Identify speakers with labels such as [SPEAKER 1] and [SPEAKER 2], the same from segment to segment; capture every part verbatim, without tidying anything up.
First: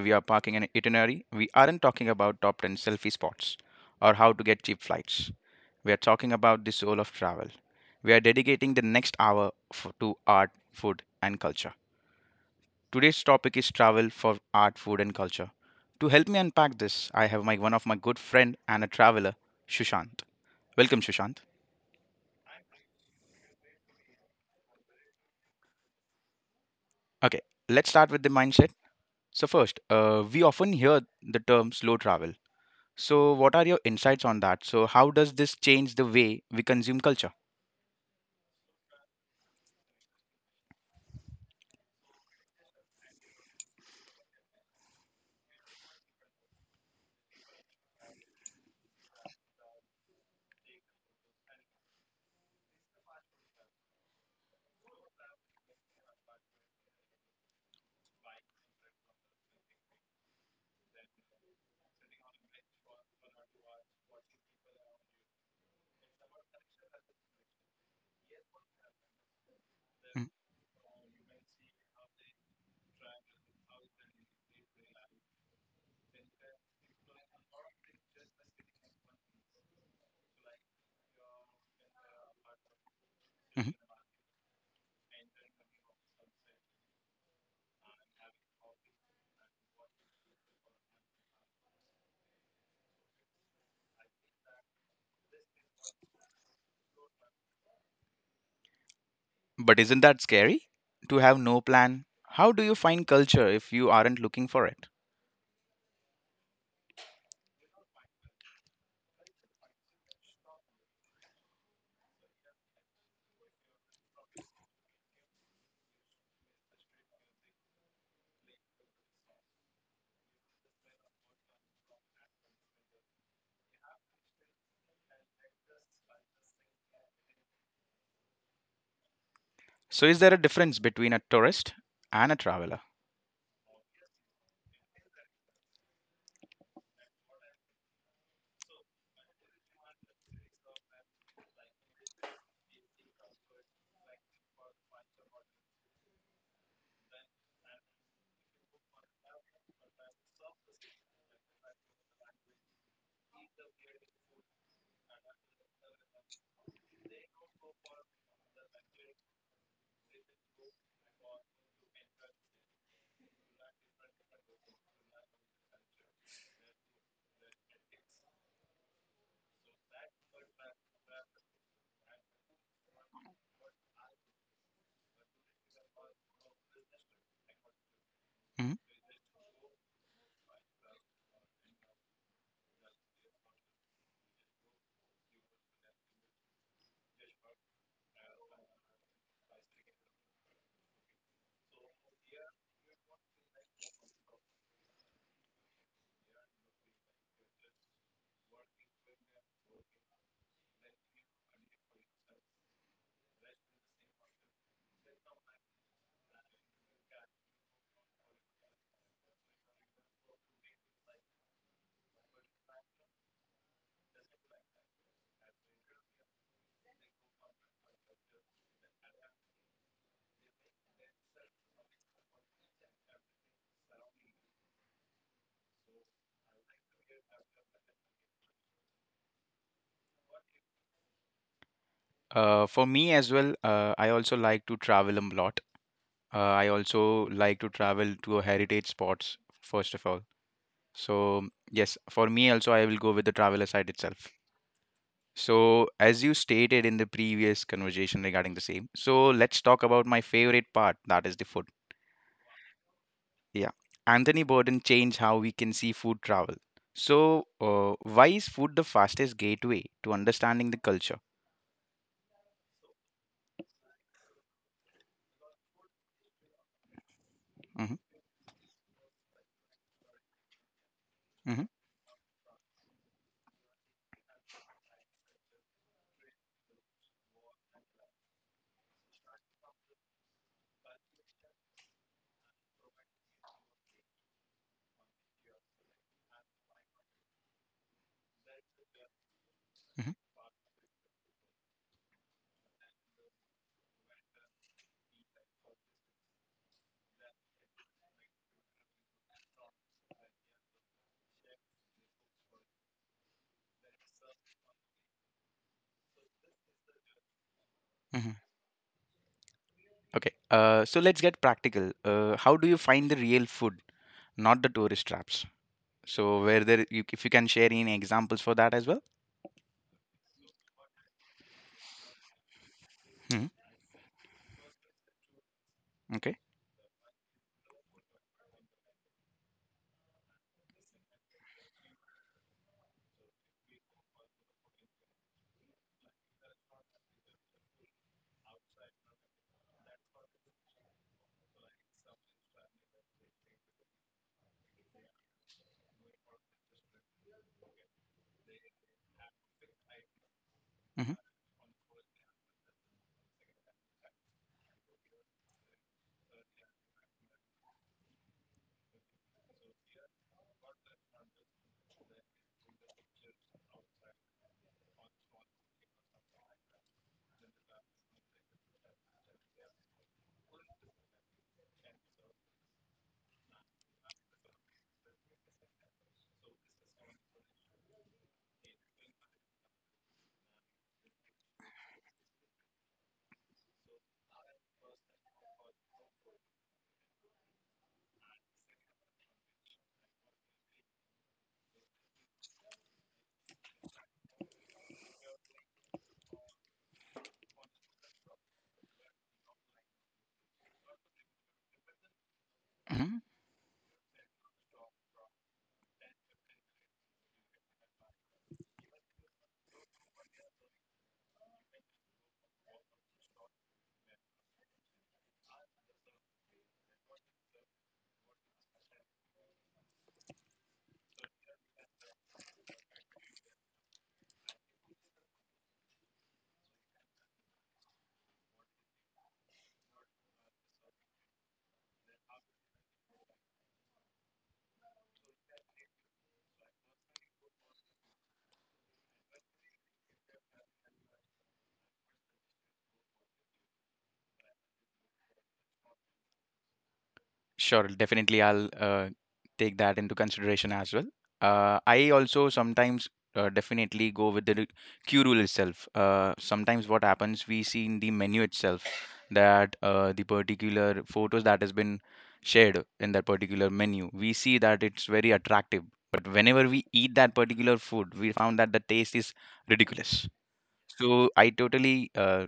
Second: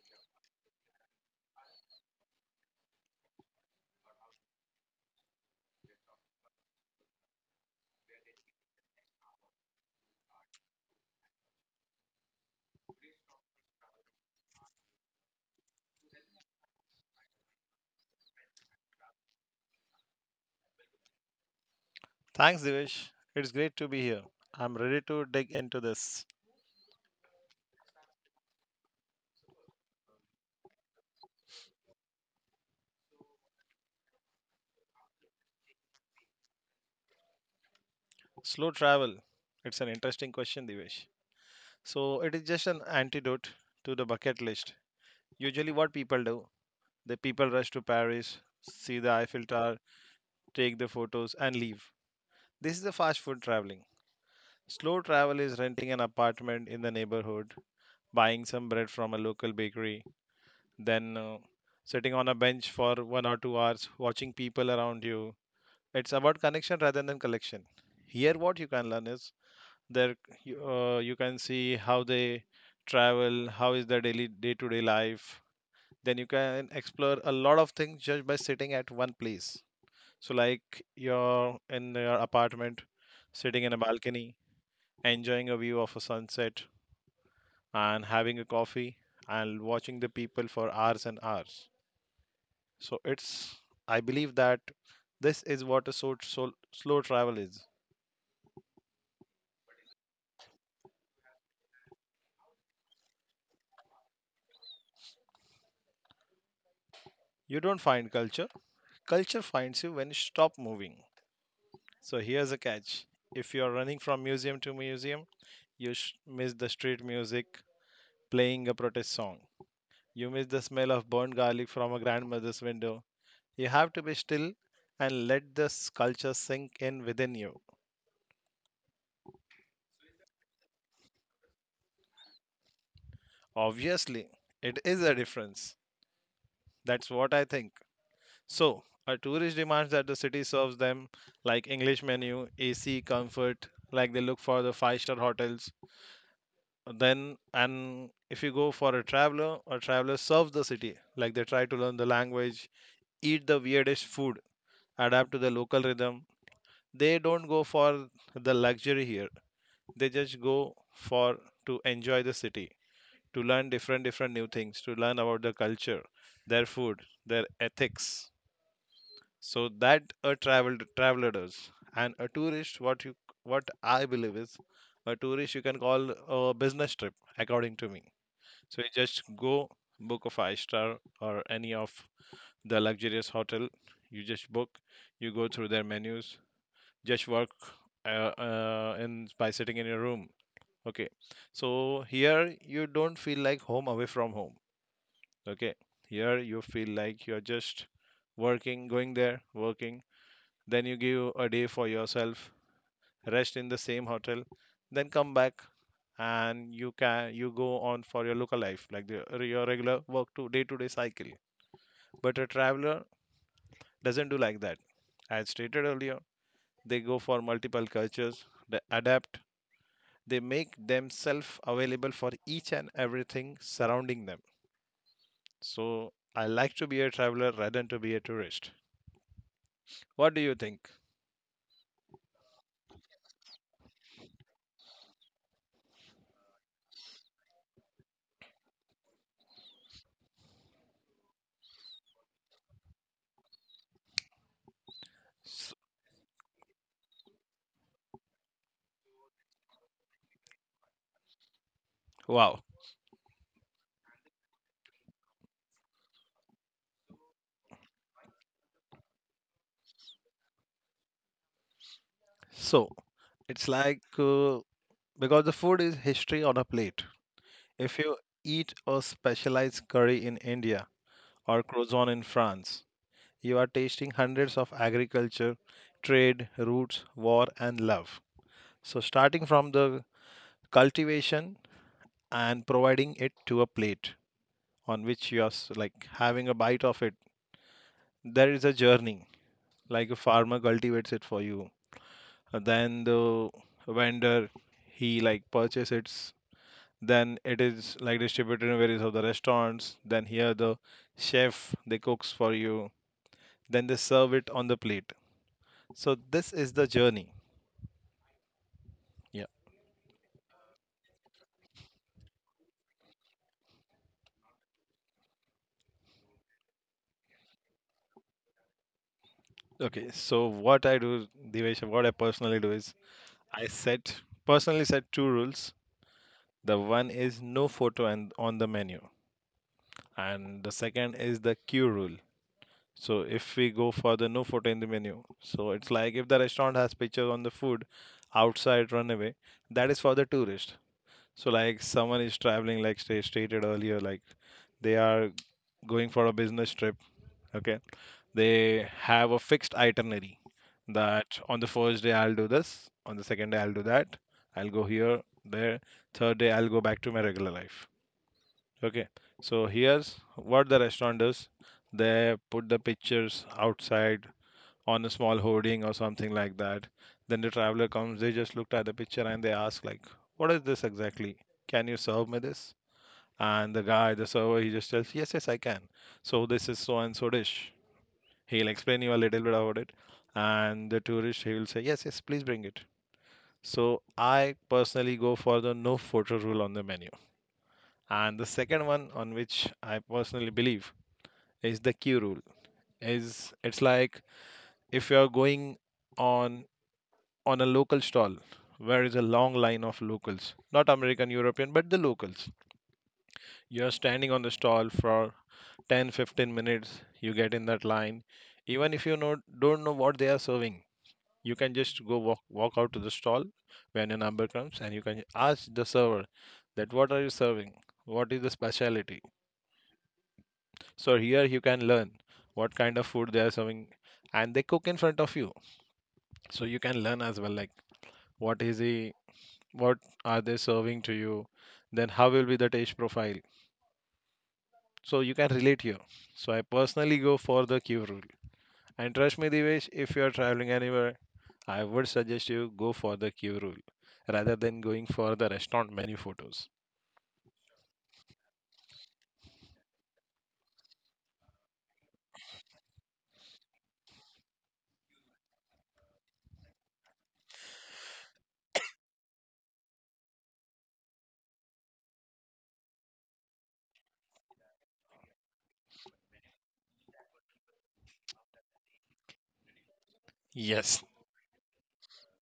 [SPEAKER 1] we are parking an itinerary. We aren't talking about top ten selfie spots or how to get cheap flights. We are talking about the soul of travel. We are dedicating the next hour f- to art, food, and culture. Today's topic is travel for art, food, and culture. To help me unpack this, I have my one of my good friend and a traveler, Shushant. Welcome, Shushant.
[SPEAKER 2] Thanks, Divesh. It's great to be here. I'm ready to dig into this.
[SPEAKER 1] Okay, let's start with the mindset. So first, uh, we often hear the term slow travel. So, what are your insights on that? So, how does this change the way we consume culture?
[SPEAKER 2] Slow travel. It's an interesting question, Divesh. So, it is just an antidote to the bucket list. Usually, what people do, the people rush to Paris, see the Eiffel Tower, take the photos, and leave. This is the fast food traveling. Slow travel is renting an apartment in the neighborhood, buying some bread from a local bakery, then uh, sitting on a bench for one or two hours, watching people around you. It's about connection rather than collection. Here, what you can learn is there.
[SPEAKER 1] Mhm,
[SPEAKER 2] You, uh, you can see how they travel, how is their daily day-to-day life. Then you can explore a lot of things just by sitting at one place. So, like you're in your apartment, sitting
[SPEAKER 1] mhm.
[SPEAKER 2] in a balcony, enjoying a view of a sunset, and having a coffee and watching the people for hours and hours. So, it's, I believe that this is what a so, so, slow travel is.
[SPEAKER 1] But isn't that scary to have no plan? How do you find culture if you aren't looking for it?
[SPEAKER 2] You don't find culture. Culture finds you when you stop moving. So here's a catch. If you're running from museum to museum, you sh- miss the street music playing a protest song. You miss the smell of burnt garlic from a grandmother's window. You have to be still and let this culture sink in within you.
[SPEAKER 1] So, is there a difference between a tourist and a traveler?
[SPEAKER 2] Obviously, it is a difference. That's what I think. So, a tourist demands that the city serves them, like English menu, A C, comfort, like they look for the five star hotels. Then and if you go for a traveler, a traveler serves the city. Like they try to learn the language, eat the weirdest food, adapt to the local rhythm. They don't go for the luxury here. They just go for, to enjoy the city, to learn different different new things, to learn about the culture, their food, their ethics. So that a travel traveler does. And a tourist, what you what i believe is, a tourist you can call a business trip, according to me.
[SPEAKER 1] Mhm.
[SPEAKER 2] So you just go book a five star or any of the luxurious hotel. You just book, you go through their menus, just work uh, uh, in by sitting in your room. Okay, so here you don't feel like home away from home. Okay, here you feel like you're just working, going there, working. Then you give a day for yourself, rest in the same hotel, then come back and you can you go on for your local life, like the, your regular work to day to day cycle. But a traveler doesn't do like that. As stated earlier, they go for multiple cultures, they adapt, they make themselves available for each and everything surrounding them. So I like to be a traveler rather than to be a tourist. What do you think?
[SPEAKER 1] Uh, for me as well, uh, I also like to travel a lot. Uh, I also like to travel to heritage spots, first of all. So, yes, for me also, I will go with the traveler side itself.
[SPEAKER 2] S-
[SPEAKER 1] So, as you stated in the previous conversation regarding the same, so let's talk about my favorite part, that is the food.
[SPEAKER 2] Wow.
[SPEAKER 1] Yeah. Anthony Bourdain changed how we can see food travel. So, uh, why is food the fastest gateway to understanding the culture?
[SPEAKER 2] So it's like, uh, because the food is history on a plate.
[SPEAKER 1] Hmm.
[SPEAKER 2] If you eat a specialized curry in India
[SPEAKER 1] Hmm.
[SPEAKER 2] or croissant in France, you are tasting hundreds of agriculture, trade, roots, war, and love. So, starting from the cultivation and providing it to a plate on which you are s- like having a bite of it, there is a journey. Like
[SPEAKER 1] Hmm.
[SPEAKER 2] a farmer cultivates it for you, then the vendor, he like purchases, then it is like distributed in various of the restaurants, then here the chef, they cooks for you, then they serve it on the plate. So this is the journey.
[SPEAKER 1] Hmm.
[SPEAKER 2] Yeah.
[SPEAKER 1] Okay. Uh, so let's get practical. Uh, how do you find the real food, not the tourist traps? So, where there, you, if you can share any examples for that as well.
[SPEAKER 2] Okay, so what I do, Divesh, what I personally do is
[SPEAKER 1] Hmm.
[SPEAKER 2] I set, personally set, two rules.
[SPEAKER 1] Okay.
[SPEAKER 2] The one is no photo and on the menu, and the second is the queue rule. So if we go for the no photo in the menu, so it's like if the restaurant has pictures on the food outside, runaway, that is for the tourist. So like someone is traveling, like sta- stated earlier, like they are going for a business trip. Okay, they have a fixed itinerary that on the first day I'll do this, on the second day I'll do that, I'll go here, there, third day I'll go back to my regular life. Okay, so here's what the restaurant does. They put the pictures outside on a small hoarding or something like that. Then the traveler comes, they just looked at the picture and they ask like, what is this exactly? Can you serve me this? And the guy, the server, he just tells, yes, yes, I can. So this is so and so dish. He'll explain you a little bit about it. And the tourist, he will say, yes, yes, please bring it. So I personally go for the no photo rule on the menu. And the second one on which I personally believe is the queue rule. Is it's like if you're going on on a local stall, where is a long line of locals, not American, European, but the locals.
[SPEAKER 1] Hmm.
[SPEAKER 2] You're standing on the stall for ten fifteen minutes. You get in that line even if you know, don't know what they are serving. You can just go walk walk out to the stall when your number comes, and you can ask the server that what are you serving, what is the specialty. So here you can learn what kind of food they are serving, and they cook in front of you. So you can learn as well, like what is the what are they serving to you, then how will be the taste profile. So you can relate here. So I personally go for the Q rule. And trust me, Divesh, if you are traveling anywhere, I would suggest you go for the queue rule rather than going for the restaurant menu photos.
[SPEAKER 1] Sure, definitely I'll uh, take that into consideration as well. Uh, I also sometimes uh, definitely go with the Q rule itself. Uh, sometimes what happens, we see in the menu itself that uh, the particular photos that has been shared in that particular menu, we see that it's very attractive. But whenever we eat that particular food, we found that the taste is ridiculous.
[SPEAKER 2] Yes,
[SPEAKER 1] So I totally uh,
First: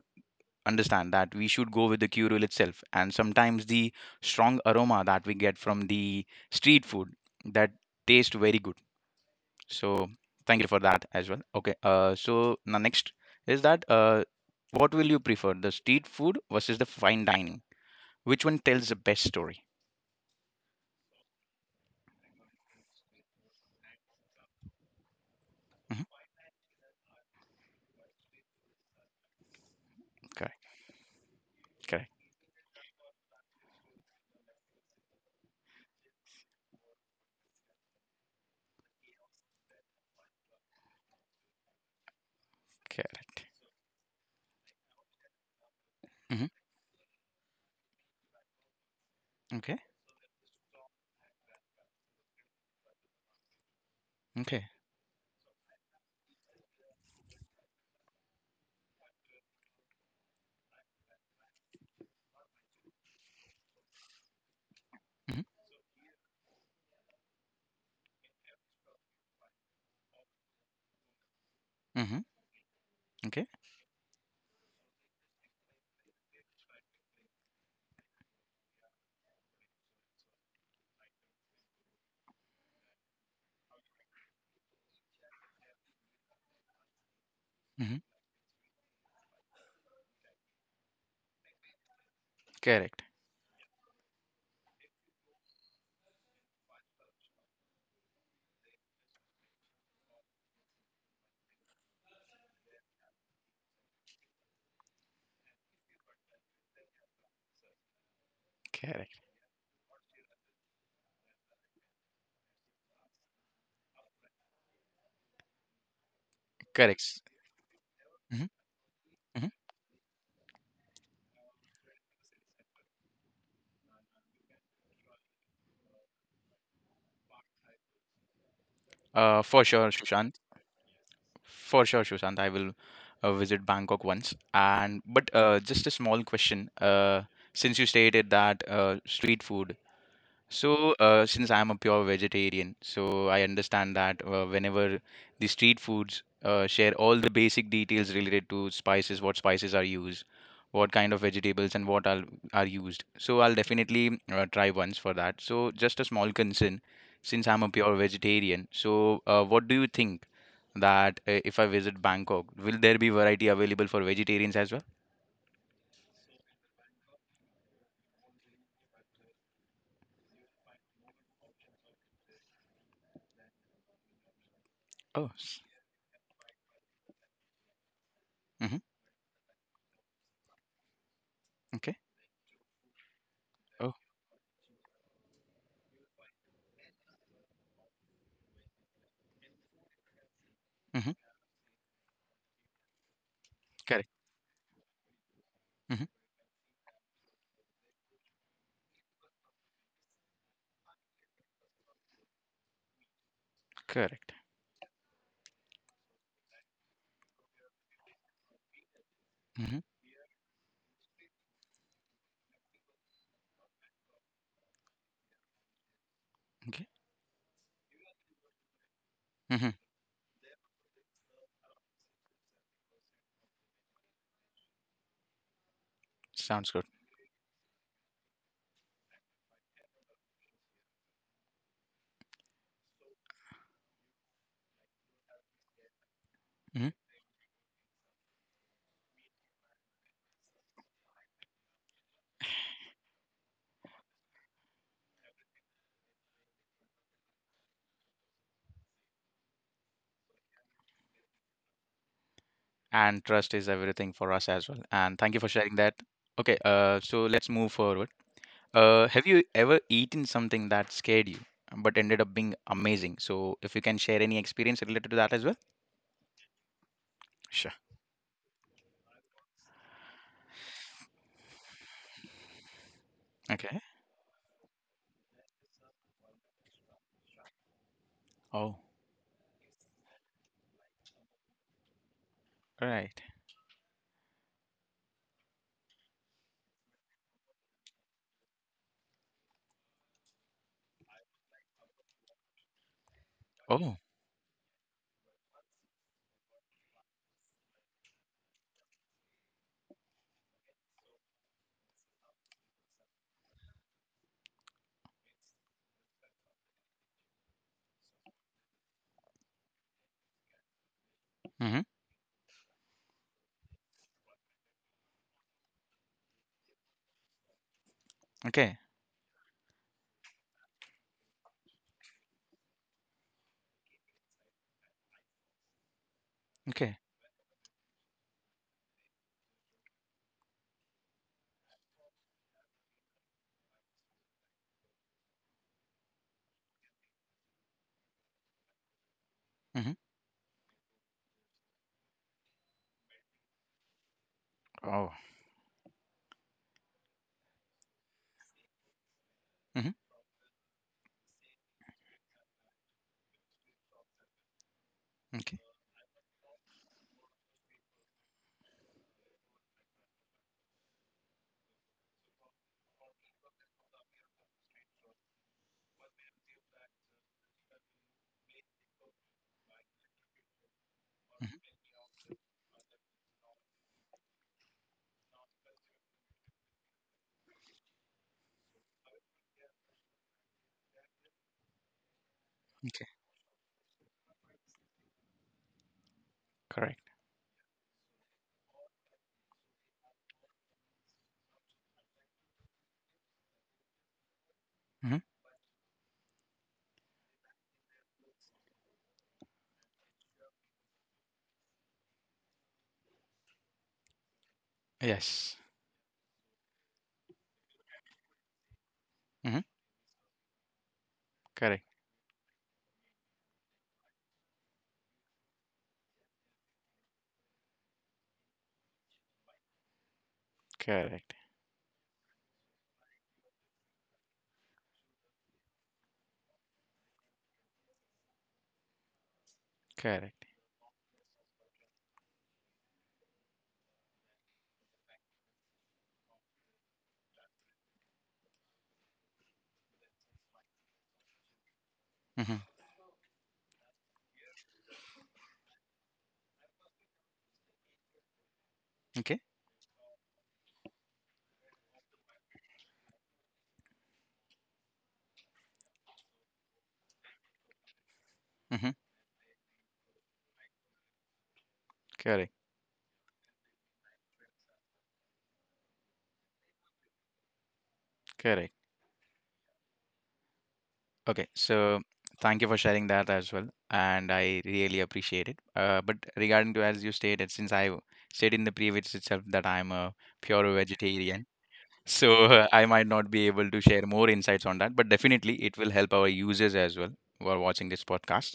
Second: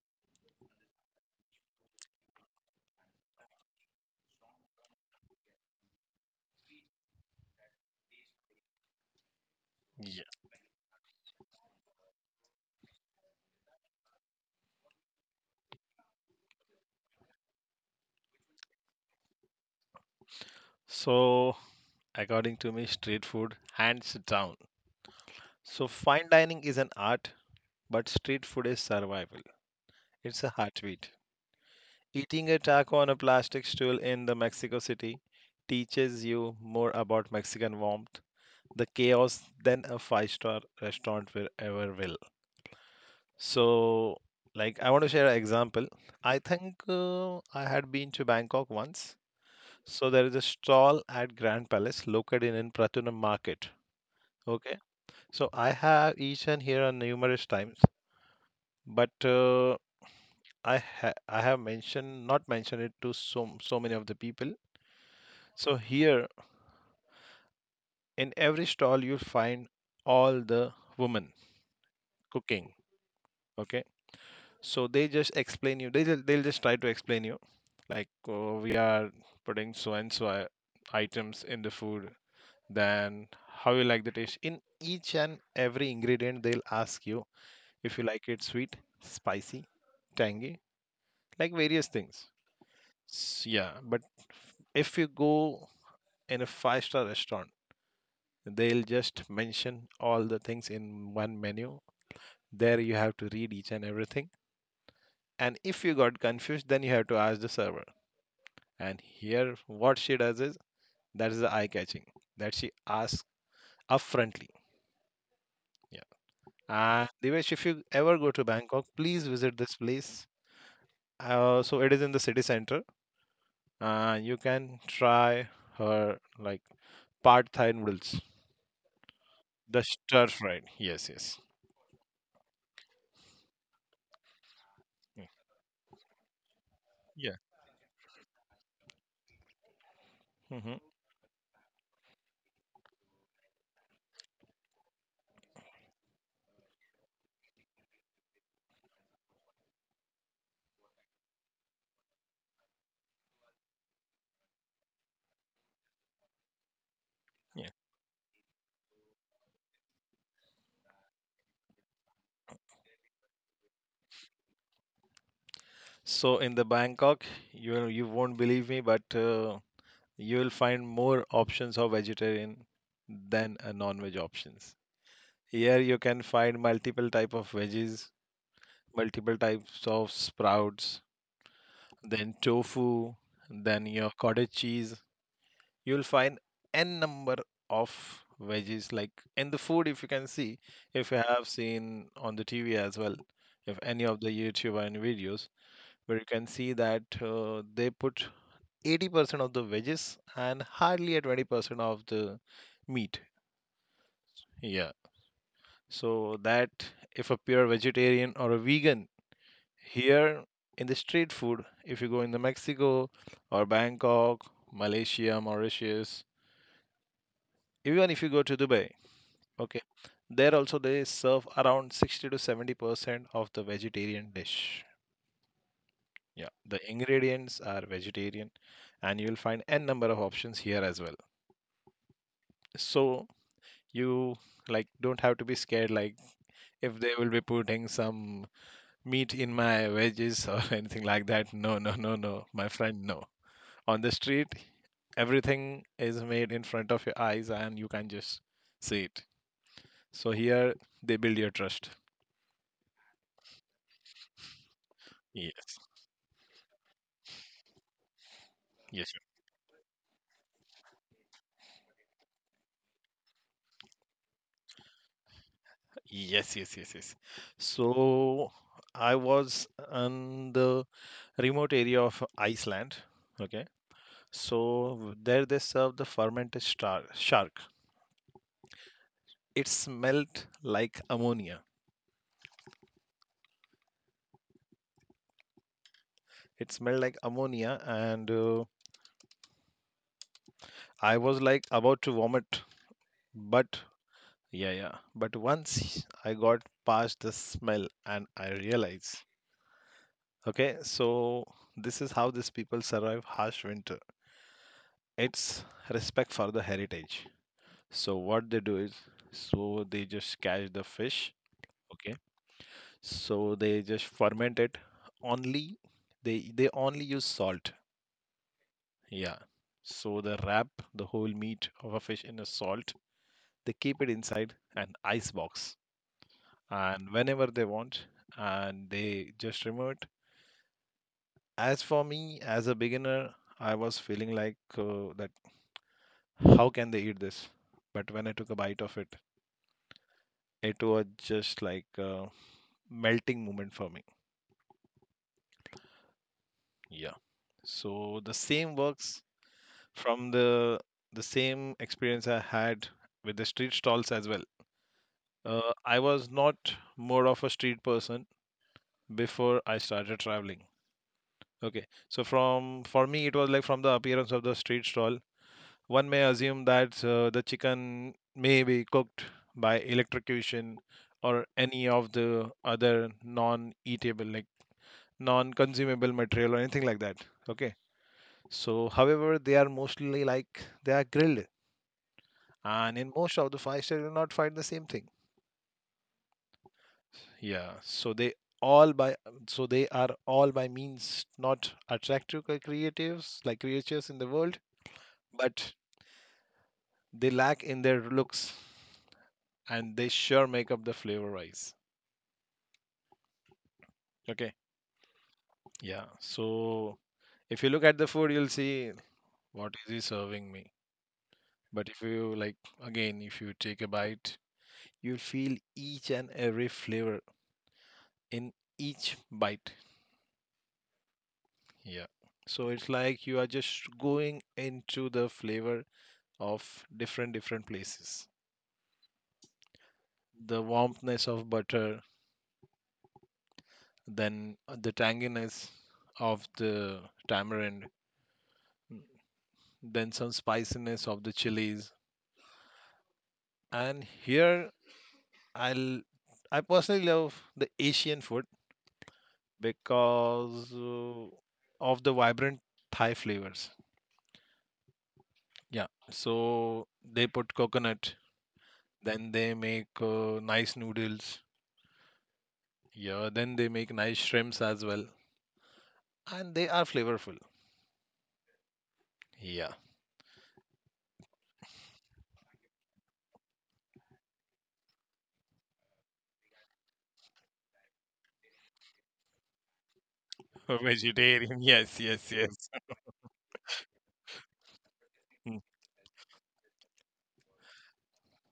[SPEAKER 1] understand that we should go with the curule itself. And sometimes the strong aroma that we get from the street food that taste very good. So
[SPEAKER 2] yeah.
[SPEAKER 1] thank you for that as well. Okay. Uh, so now next is that uh, what will you prefer, the street food versus the fine dining? Which one tells the best story?
[SPEAKER 2] So, according to me, street food hands down. So,
[SPEAKER 1] Hmm.
[SPEAKER 2] fine dining is an art, but street food is survival. It's a
[SPEAKER 1] Correct.
[SPEAKER 2] heartbeat.
[SPEAKER 1] Correct.
[SPEAKER 2] Eating a taco on a plastic stool in the Mexico City teaches you more about Mexican warmth, the chaos, than a five-star restaurant will ever will.
[SPEAKER 1] Correct.
[SPEAKER 2] So, like, I want to share an example. I
[SPEAKER 1] Hmm.
[SPEAKER 2] think, uh, I had been to Bangkok once.
[SPEAKER 1] Okay.
[SPEAKER 2] So, there is a stall at Grand Palace located in Pratunam Market.
[SPEAKER 1] Okay.
[SPEAKER 2] Okay. So, I have eaten here on numerous times, but uh, I ha I have mentioned, not mentioned it to so so many of the people.
[SPEAKER 1] Hmm.
[SPEAKER 2] So, here in every stall you'll find all the women
[SPEAKER 1] Hmm.
[SPEAKER 2] cooking.
[SPEAKER 1] Okay.
[SPEAKER 2] Okay. So they just explain you. They just, they'll just try to explain you, like oh, we are putting so and so i- items in the food. Then how you like the taste. In each and every ingredient, they'll ask you if
[SPEAKER 1] Hmm.
[SPEAKER 2] you like it sweet, spicy, tangy, like various things.
[SPEAKER 1] Correct.
[SPEAKER 2] S- Yeah, but if you go in a five-star restaurant, they'll just mention all the things in one menu. There you have to read each and everything. And if you got confused, then you have to ask the server. And
[SPEAKER 1] Correct.
[SPEAKER 2] here, what she does is, that is the eye catching, that she asks upfrontly. Yeah. And
[SPEAKER 1] Correct.
[SPEAKER 2] Divesh, if you ever go to
[SPEAKER 1] Hmm.
[SPEAKER 2] Bangkok, please
[SPEAKER 1] Hmm.
[SPEAKER 2] visit this place. Uh, so it is in the city center. Uh, you can try her, like pad thai noodles,
[SPEAKER 1] Uh, for
[SPEAKER 2] the
[SPEAKER 1] sure,
[SPEAKER 2] stir
[SPEAKER 1] Shushan.
[SPEAKER 2] fried. Yes, yes.
[SPEAKER 1] For sure, Sushant. I will uh, visit Bangkok once. And but
[SPEAKER 2] Mm.
[SPEAKER 1] uh, just a small question. Uh,
[SPEAKER 2] Yeah.
[SPEAKER 1] since you stated that uh, street food,
[SPEAKER 2] Hmm.
[SPEAKER 1] so uh, since I am a pure vegetarian, so I understand that uh, whenever the street foods uh, share all the basic details related to spices, what spices are used, what kind of vegetables and what are are used. So I'll definitely uh, try once for that. So just a small concern, since I'm a
[SPEAKER 2] Yeah.
[SPEAKER 1] pure vegetarian. So uh, what do you think that uh, if I visit Bangkok, will there be variety available for vegetarians as well?
[SPEAKER 2] So in the Bangkok, you will- you won't believe me, but uh, you will find more options of vegetarian than a non-veg options.
[SPEAKER 1] Oh,
[SPEAKER 2] Here you can find multiple type of veggies,
[SPEAKER 1] mm-hmm,
[SPEAKER 2] multiple types of sprouts,
[SPEAKER 1] okay.
[SPEAKER 2] then tofu, then
[SPEAKER 1] Oh,
[SPEAKER 2] your cottage cheese. You'll find n number of veggies, like in the food, if you can see,
[SPEAKER 1] mm-hmm,
[SPEAKER 2] if you have seen on the T V as well, if any
[SPEAKER 1] correct.
[SPEAKER 2] of the YouTuber and videos,
[SPEAKER 1] Mm-hmm,
[SPEAKER 2] where you can see that, uh, they put eighty percent of the veggies and hardly a twenty percent of the meat.
[SPEAKER 1] correct.
[SPEAKER 2] Yeah. So that if a pure vegetarian or a vegan.
[SPEAKER 1] Mm-hmm,
[SPEAKER 2] Here in the street food, if you go in the Mexico or Bangkok, Malaysia, Mauritius,
[SPEAKER 1] okay.
[SPEAKER 2] even if you go to Dubai,
[SPEAKER 1] Mm-hmm,
[SPEAKER 2] okay, there also they serve around sixty to seventy percent of the vegetarian dish. Yeah,
[SPEAKER 1] sounds
[SPEAKER 2] the
[SPEAKER 1] good.
[SPEAKER 2] ingredients are vegetarian, and you'll find n number of options here as well. So you, like, don't have to be scared, like
[SPEAKER 1] Mm-hmm.
[SPEAKER 2] if they will be putting some meat in my veggies or anything like that. No, no, no, no, my friend, no. On the street, everything is made in front of your eyes and you can just see it. So here they build your trust.
[SPEAKER 1] And trust is everything for us as well. And thank you for sharing
[SPEAKER 2] Yes.
[SPEAKER 1] that. Okay, uh, so let's move forward. Uh,
[SPEAKER 2] Yes, sir.
[SPEAKER 1] have you ever eaten something that scared you but ended up being amazing? So if you can share any experience related to that as well.
[SPEAKER 2] Yes, yes, yes, yes.
[SPEAKER 1] Sure.
[SPEAKER 2] So I was in the remote area of Iceland. Okay.
[SPEAKER 1] Okay.
[SPEAKER 2] So there they serve the fermented star- shark.
[SPEAKER 1] Oh,
[SPEAKER 2] it smelled like ammonia
[SPEAKER 1] right.
[SPEAKER 2] it smelled like ammonia and uh, I was like about to vomit, but.
[SPEAKER 1] Oh.
[SPEAKER 2] Yeah, yeah. But once I got past the smell and I realized, okay, so this is how these people survive harsh winter. It's respect for the heritage. So what they do is, so they just catch the fish,
[SPEAKER 1] Mm-hmm.
[SPEAKER 2] okay? So they just ferment it. Only they they only use salt.
[SPEAKER 1] Okay.
[SPEAKER 2] Yeah. So they wrap the whole meat of a fish in a salt. They keep it inside an ice box
[SPEAKER 1] Okay.
[SPEAKER 2] and whenever they want, and they just remote. As for me, as a beginner, I was feeling like uh, that how can they eat this? But when I took a bite of it,
[SPEAKER 1] Mm-hmm.
[SPEAKER 2] it was just like a melting moment for me.
[SPEAKER 1] Oh.
[SPEAKER 2] Yeah. So the same works
[SPEAKER 1] Mm-hmm.
[SPEAKER 2] from the the same experience I had with the street stalls as well.
[SPEAKER 1] Okay.
[SPEAKER 2] Uh, I was not more of a street person before I started traveling. Okay, so from for me it was like from the appearance of the street stall. One may assume that uh, the chicken may be cooked by electrocution or any of the other non-eatable, like non-consumable material or anything like that. Okay. So, however, they are mostly like they are grilled, and
[SPEAKER 1] Okay.
[SPEAKER 2] in most of the five star, you will not find the same thing.
[SPEAKER 1] Correct.
[SPEAKER 2] Yeah, so they all by so they are all by means not attractive cre- creatives like creatures in the world,
[SPEAKER 1] Hmm.
[SPEAKER 2] but they lack in their looks and they sure make up the flavor wise. Okay.
[SPEAKER 1] Yes.
[SPEAKER 2] Yeah. So if you look at the food, you'll see
[SPEAKER 1] Hmm.
[SPEAKER 2] what is he serving me.
[SPEAKER 1] Correct.
[SPEAKER 2] But if you like, again, if you take a bite, you'll feel each and every flavor in each bite.
[SPEAKER 1] Correct.
[SPEAKER 2] Yeah. So it's like you are just going into the flavor of different different places.
[SPEAKER 1] Correct.
[SPEAKER 2] The warmthness of butter, then uh, the tanginess of the tamarind, then some spiciness of the chilies.
[SPEAKER 1] Hmm.
[SPEAKER 2] And here I'll I personally love the Asian food
[SPEAKER 1] Okay.
[SPEAKER 2] because uh, of the vibrant Thai flavors. Yeah, so they put coconut,
[SPEAKER 1] Hmm.
[SPEAKER 2] then they make uh, nice noodles.
[SPEAKER 1] Correct.
[SPEAKER 2] Yeah, then they make nice shrimps as well, and they are flavorful.
[SPEAKER 1] Correct.
[SPEAKER 2] Yeah,
[SPEAKER 1] Okay. So thank you for sharing that as well, and I really appreciate it. Uh, but regarding to as you stated, since I said in the previous itself that I'm a pure vegetarian.
[SPEAKER 2] vegetarian. Yes, yes,
[SPEAKER 1] So uh,
[SPEAKER 2] yes.
[SPEAKER 1] I might not be able to share more insights on that, but
[SPEAKER 2] Mm.
[SPEAKER 1] definitely it will help our users as well who are watching this podcast.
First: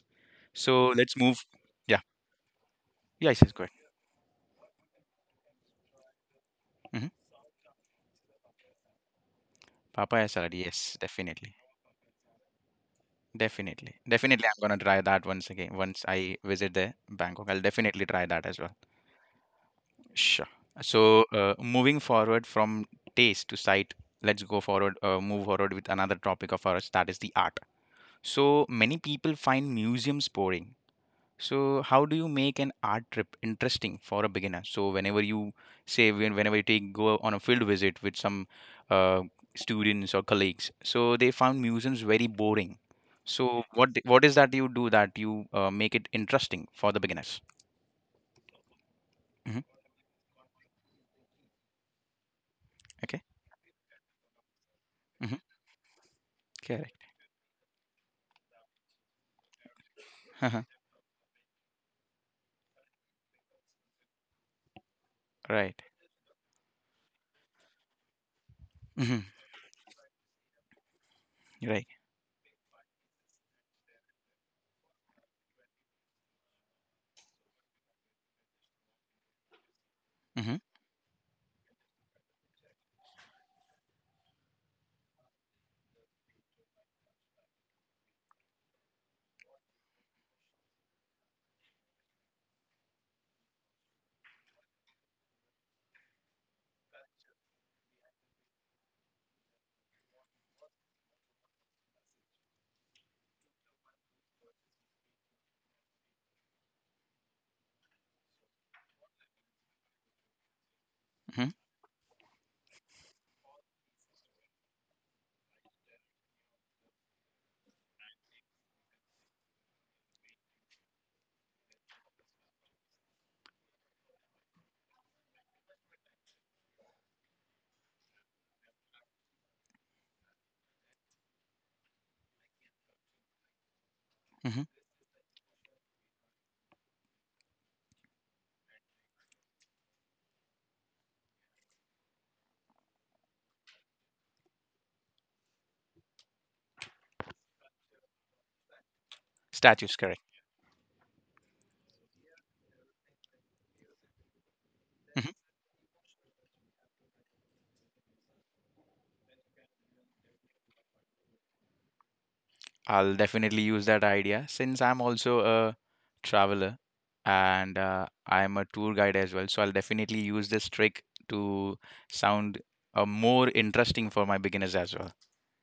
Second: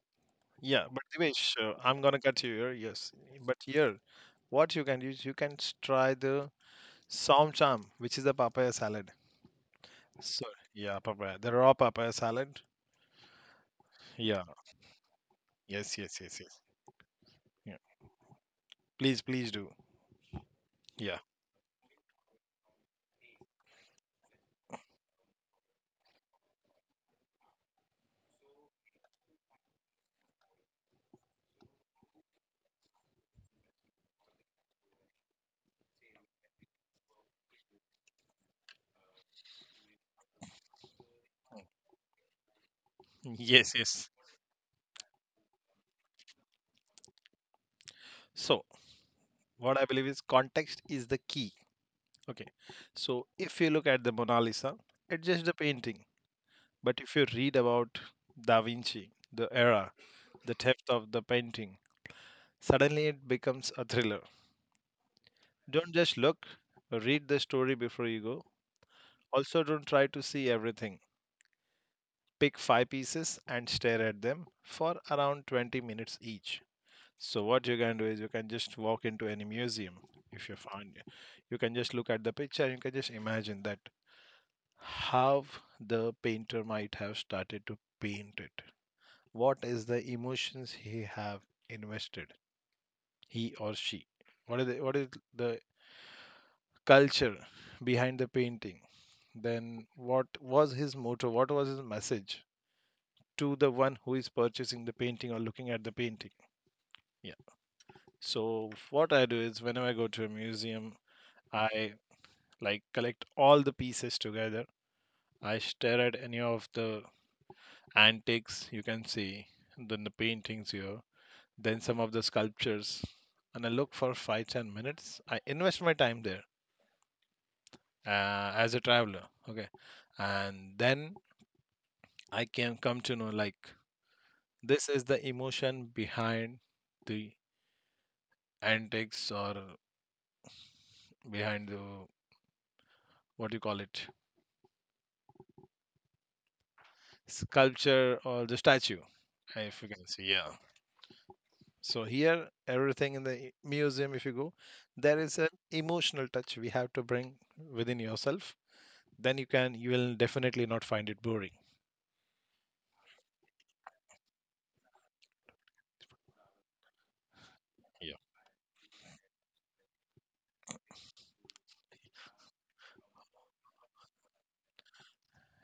[SPEAKER 2] Yeah,
[SPEAKER 1] So
[SPEAKER 2] but
[SPEAKER 1] let's move.
[SPEAKER 2] Divesh, uh, I'm
[SPEAKER 1] Yeah,
[SPEAKER 2] gonna cut you here. Yes,
[SPEAKER 1] yeah, yes, yes,
[SPEAKER 2] but
[SPEAKER 1] go ahead.
[SPEAKER 2] here, what you can use, you can s- try the
[SPEAKER 1] Hmm.
[SPEAKER 2] som cham, which is the papaya salad.
[SPEAKER 1] Papaya
[SPEAKER 2] So
[SPEAKER 1] salad, yes,
[SPEAKER 2] yeah, papaya. The
[SPEAKER 1] definitely.
[SPEAKER 2] raw papaya salad.
[SPEAKER 1] Definitely.
[SPEAKER 2] Yeah.
[SPEAKER 1] Definitely, I'm gonna try that once again.
[SPEAKER 2] Yes,
[SPEAKER 1] Once
[SPEAKER 2] yes,
[SPEAKER 1] I
[SPEAKER 2] yes, yes.
[SPEAKER 1] visit the Bangkok, I'll
[SPEAKER 2] Yeah.
[SPEAKER 1] definitely try that as well.
[SPEAKER 2] Please, please do.
[SPEAKER 1] Sure.
[SPEAKER 2] Yeah.
[SPEAKER 1] So, uh, moving forward from taste to sight, let's go forward, uh, move forward with another topic of ours, that is the art. So, many people find museums boring, so, how do you make an art trip interesting for a beginner? So, whenever you say when whenever you take go on a field visit with some uh, students or colleagues, so they found museums very boring. So,
[SPEAKER 2] Yes,
[SPEAKER 1] what d-
[SPEAKER 2] yes.
[SPEAKER 1] what is that you do that you uh, make it interesting for the beginners?
[SPEAKER 2] So
[SPEAKER 1] Hmm.
[SPEAKER 2] what I believe is context is the key. Okay.
[SPEAKER 1] Okay.
[SPEAKER 2] So if you look at the Mona Lisa, it's just a
[SPEAKER 1] Hmm.
[SPEAKER 2] painting.
[SPEAKER 1] Correct.
[SPEAKER 2] But if you read about Da Vinci, the era, the theft of the painting, suddenly it becomes a thriller.
[SPEAKER 1] Right.
[SPEAKER 2] Don't just look, read the story before you go.
[SPEAKER 1] Hmm.
[SPEAKER 2] Also, don't try to see everything.
[SPEAKER 1] Right.
[SPEAKER 2] Pick five pieces and stare at them for around twenty minutes each. So what you can do is you can just walk into any museum if you
[SPEAKER 1] Hmm.
[SPEAKER 2] find it. You can just look at the picture and you can just imagine that how the painter might have started to paint it. What is the emotions he have invested, he or she? What is the, what is the culture behind the painting? Then what was his motto? What was his message to the one who is purchasing the painting or looking at the painting? Yeah. So what I do is whenever I go to a museum,
[SPEAKER 1] Hmm.
[SPEAKER 2] I like collect all the pieces together. I stare at any of the antiques you can see, and then the paintings here, then some of the sculptures, and I look for five ten minutes. I invest my time there uh, as a traveler. Okay, and then I can come to know like
[SPEAKER 1] Hmm.
[SPEAKER 2] this is the emotion behind the antiques or behind the, what do you call it, sculpture or the statue, uh, if you
[SPEAKER 1] Statues.
[SPEAKER 2] can
[SPEAKER 1] Correct.
[SPEAKER 2] see. Yeah, so here everything in the i- museum if you go, there
[SPEAKER 1] Mm-hmm.
[SPEAKER 2] is an emotional touch we have to bring within yourself, then you can you will definitely not find it boring.
[SPEAKER 1] I'll definitely use that idea since I'm also a traveler and uh,
[SPEAKER 2] Yeah,
[SPEAKER 1] I'm a tour guide as well. So I'll definitely use this trick to sound uh, more interesting for my beginners as well.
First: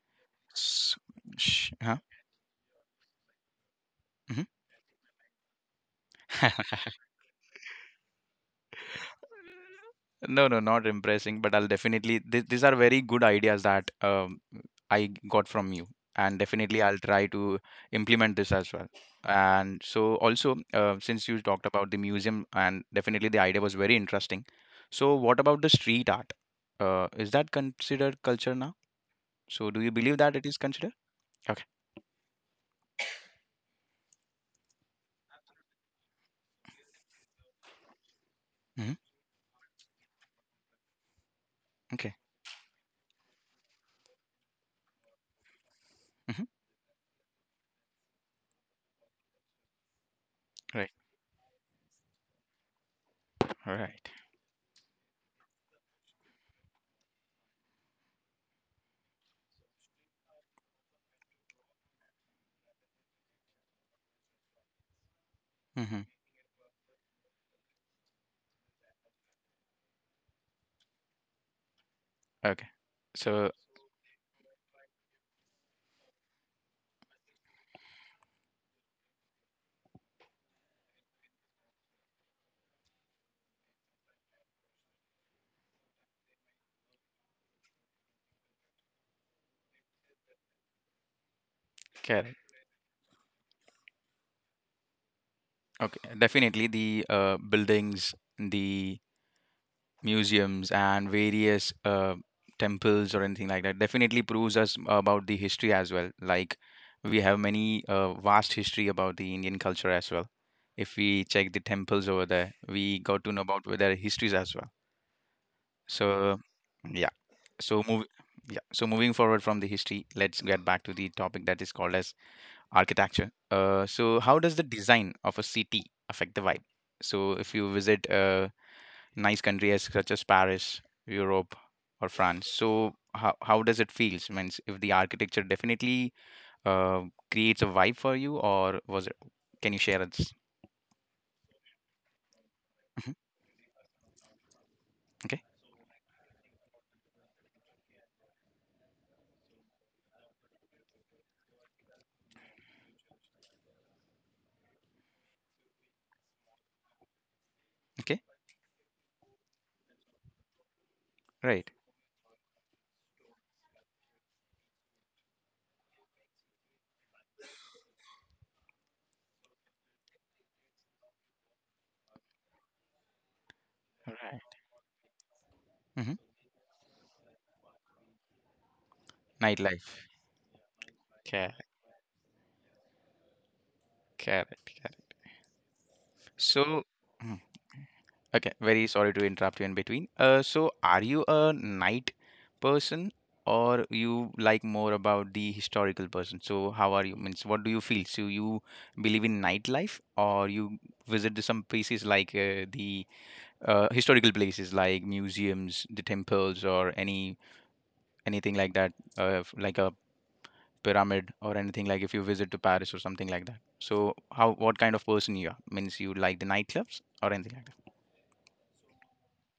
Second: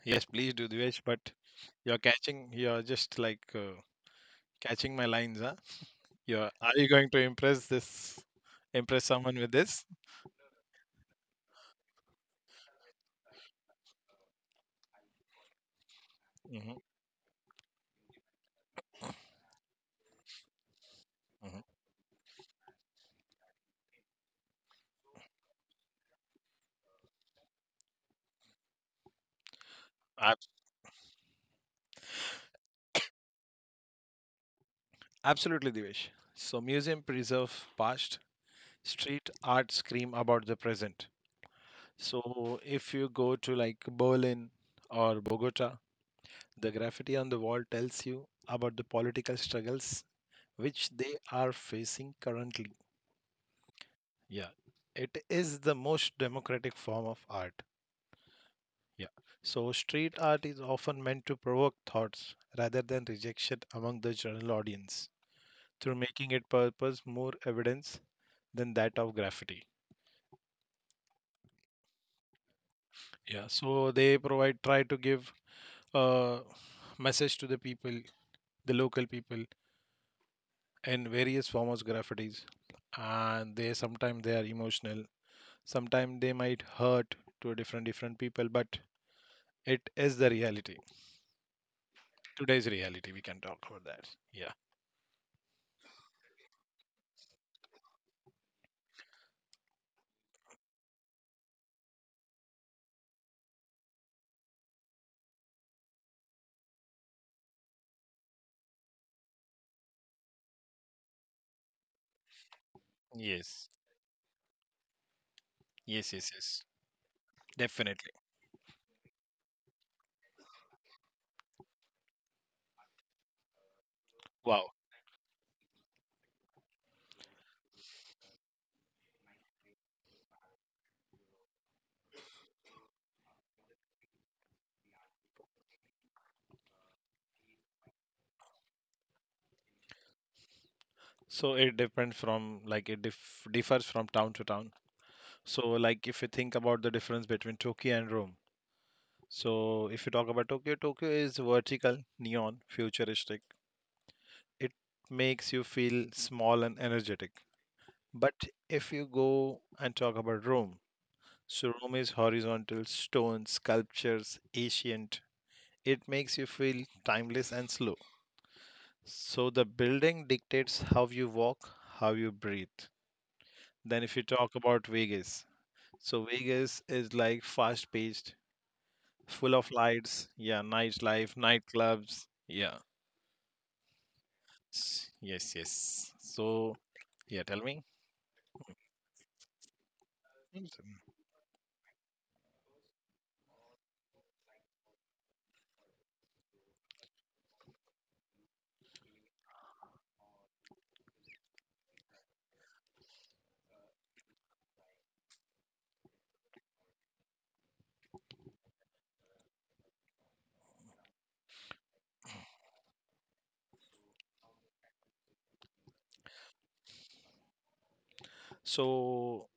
[SPEAKER 2] yes please do,
[SPEAKER 1] S-
[SPEAKER 2] Dvesh, but
[SPEAKER 1] sh- huh?
[SPEAKER 2] you're catching, you're just like uh,
[SPEAKER 1] Mhm.
[SPEAKER 2] catching my lines, huh? you're are you going to impress this, impress someone with this?
[SPEAKER 1] No, no, not impressing, but I'll definitely. Th These are very good ideas that um, I g- got from you, and
[SPEAKER 2] Hmm.
[SPEAKER 1] definitely I'll try to implement this as well. And so, also, uh, since you
[SPEAKER 2] Hmm.
[SPEAKER 1] talked about the museum, and definitely the idea was very interesting. So, what about the street art? Uh, is that considered culture now? So, do you believe that
[SPEAKER 2] Ab-
[SPEAKER 1] it is considered? Okay.
[SPEAKER 2] Absolutely, Divesh. So museum preserve past,
[SPEAKER 1] Hmm.
[SPEAKER 2] street art scream about the present.
[SPEAKER 1] Okay.
[SPEAKER 2] So if you go to like Berlin or Bogota,
[SPEAKER 1] Hmm.
[SPEAKER 2] the graffiti on the wall tells you about the political struggles
[SPEAKER 1] Right.
[SPEAKER 2] which they are facing currently.
[SPEAKER 1] All right.
[SPEAKER 2] Yeah, it is the most democratic form of art. Yeah. So street art is often meant to provoke thoughts rather than rejection among the general audience through
[SPEAKER 1] Mm-hmm.
[SPEAKER 2] making its purpose more evidence than that of graffiti.
[SPEAKER 1] Okay.
[SPEAKER 2] Yeah,
[SPEAKER 1] So,
[SPEAKER 2] so they provide try to give uh, message to the people, the local people, in various forms of graffitis. And they sometimes they are emotional, sometimes they might hurt to different different people, but it is the reality.
[SPEAKER 1] correct.
[SPEAKER 2] Today's reality, we can talk about that. Yeah.
[SPEAKER 1] Okay. Definitely the uh, buildings, the museums and various uh, temples or anything like that definitely proves us about the history as well, like we have many uh, vast history about the indian culture as well. If we check the temples over there we got to know about
[SPEAKER 2] Yes.
[SPEAKER 1] their histories as well,
[SPEAKER 2] Yes. Yes.
[SPEAKER 1] so
[SPEAKER 2] Yes.
[SPEAKER 1] yeah. so move
[SPEAKER 2] Definitely.
[SPEAKER 1] yeah so moving forward from the history let's get back to the topic that is called as architecture. Uh, so how does the
[SPEAKER 2] Wow.
[SPEAKER 1] design of a city affect the vibe, so if you visit uh, nice countries such as Paris, Europe, or France. So how how does it feel? Means if the architecture definitely uh, creates a vibe for you, or was it? Can you share it?
[SPEAKER 2] So it depends from like it
[SPEAKER 1] Hmm.
[SPEAKER 2] dif- differs from town to town.
[SPEAKER 1] Okay,
[SPEAKER 2] So like if you think about the difference between Tokyo and Rome. So, if you talk about Tokyo, Tokyo is vertical, neon, futuristic. It makes you feel small and energetic.
[SPEAKER 1] okay,
[SPEAKER 2] But if you go and talk about Rome,
[SPEAKER 1] right.
[SPEAKER 2] so Rome is horizontal, stone, sculptures, ancient. It makes you feel timeless and slow. So, the building dictates how you walk, how you breathe. Then, if you
[SPEAKER 1] Right.
[SPEAKER 2] talk about Vegas,
[SPEAKER 1] Hmm.
[SPEAKER 2] so Vegas is like fast paced, full of
[SPEAKER 1] Nightlife.
[SPEAKER 2] lights, yeah, nightlife,
[SPEAKER 1] Correct.
[SPEAKER 2] nightclubs. Yeah.
[SPEAKER 1] Correct.
[SPEAKER 2] S-
[SPEAKER 1] Correct.
[SPEAKER 2] Yes, yes. So,
[SPEAKER 1] So. Mm.
[SPEAKER 2] yeah, tell me.
[SPEAKER 1] Okay, very sorry to interrupt you in between. Uh,
[SPEAKER 2] Mm.
[SPEAKER 1] so are you a night person or you like more about the historical person? So how are you? Means what do you feel? So you believe in nightlife or you visit the some places like uh, the uh, historical places like museums, the temples or any anything like that, uh, f- like a pyramid or anything like if you visit to Paris or something like that. So how what kind of person you are? Means you like the nightclubs or anything like
[SPEAKER 2] So,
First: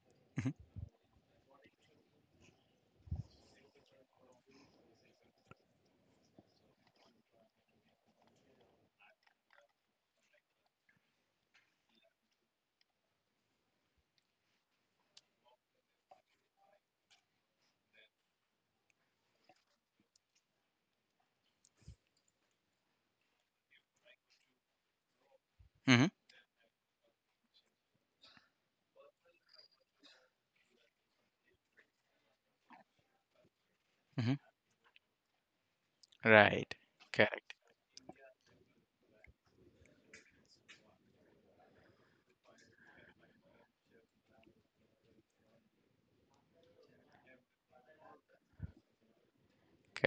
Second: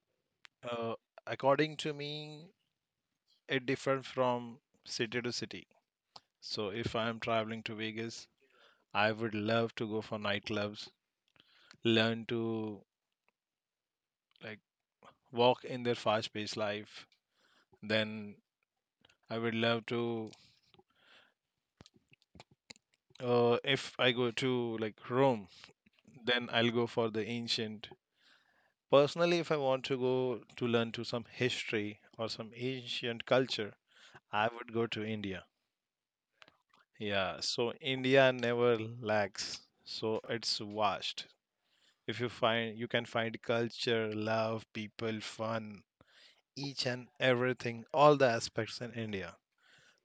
[SPEAKER 1] that?
[SPEAKER 2] uh, according to me, it differs from city to city. So, if I'm traveling to Vegas, I would love to go for nightclubs, learn to like walk in their fast-paced life. Then I would love to, uh, if I go to like Rome,
[SPEAKER 1] Hmm.
[SPEAKER 2] then I'll go for the ancient. Personally, if I want to go to learn to some history or some ancient culture,
[SPEAKER 1] Hmm.
[SPEAKER 2] I would go to India.
[SPEAKER 1] Right.
[SPEAKER 2] Yeah,
[SPEAKER 1] Correct.
[SPEAKER 2] so India never lacks. So it's vast. If you find you can find culture, love, people, fun, each and everything, all the aspects in India.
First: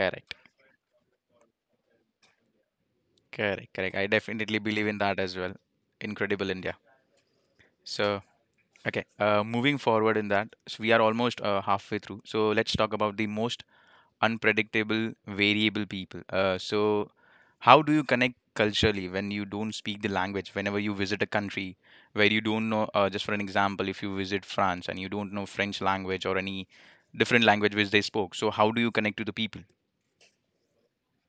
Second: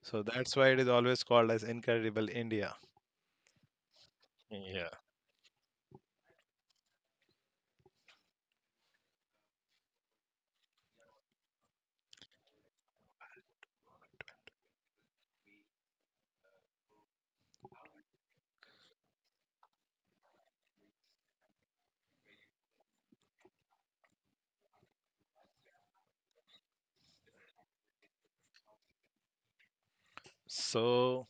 [SPEAKER 2] So that's why it is always called as incredible India.
[SPEAKER 1] Correct. Correct. I definitely believe
[SPEAKER 2] Yeah.
[SPEAKER 1] in that as well. Incredible India. So, okay, uh, moving forward in that, so we are almost uh, halfway through. So, let's talk about the most unpredictable, variable people. Uh, so, how do you connect culturally when you don't speak the language? Whenever you visit a country where you don't know, uh, just for an example, if you visit France and you don't know French language or any different language which they spoke, so how do you connect to the people?
[SPEAKER 2] So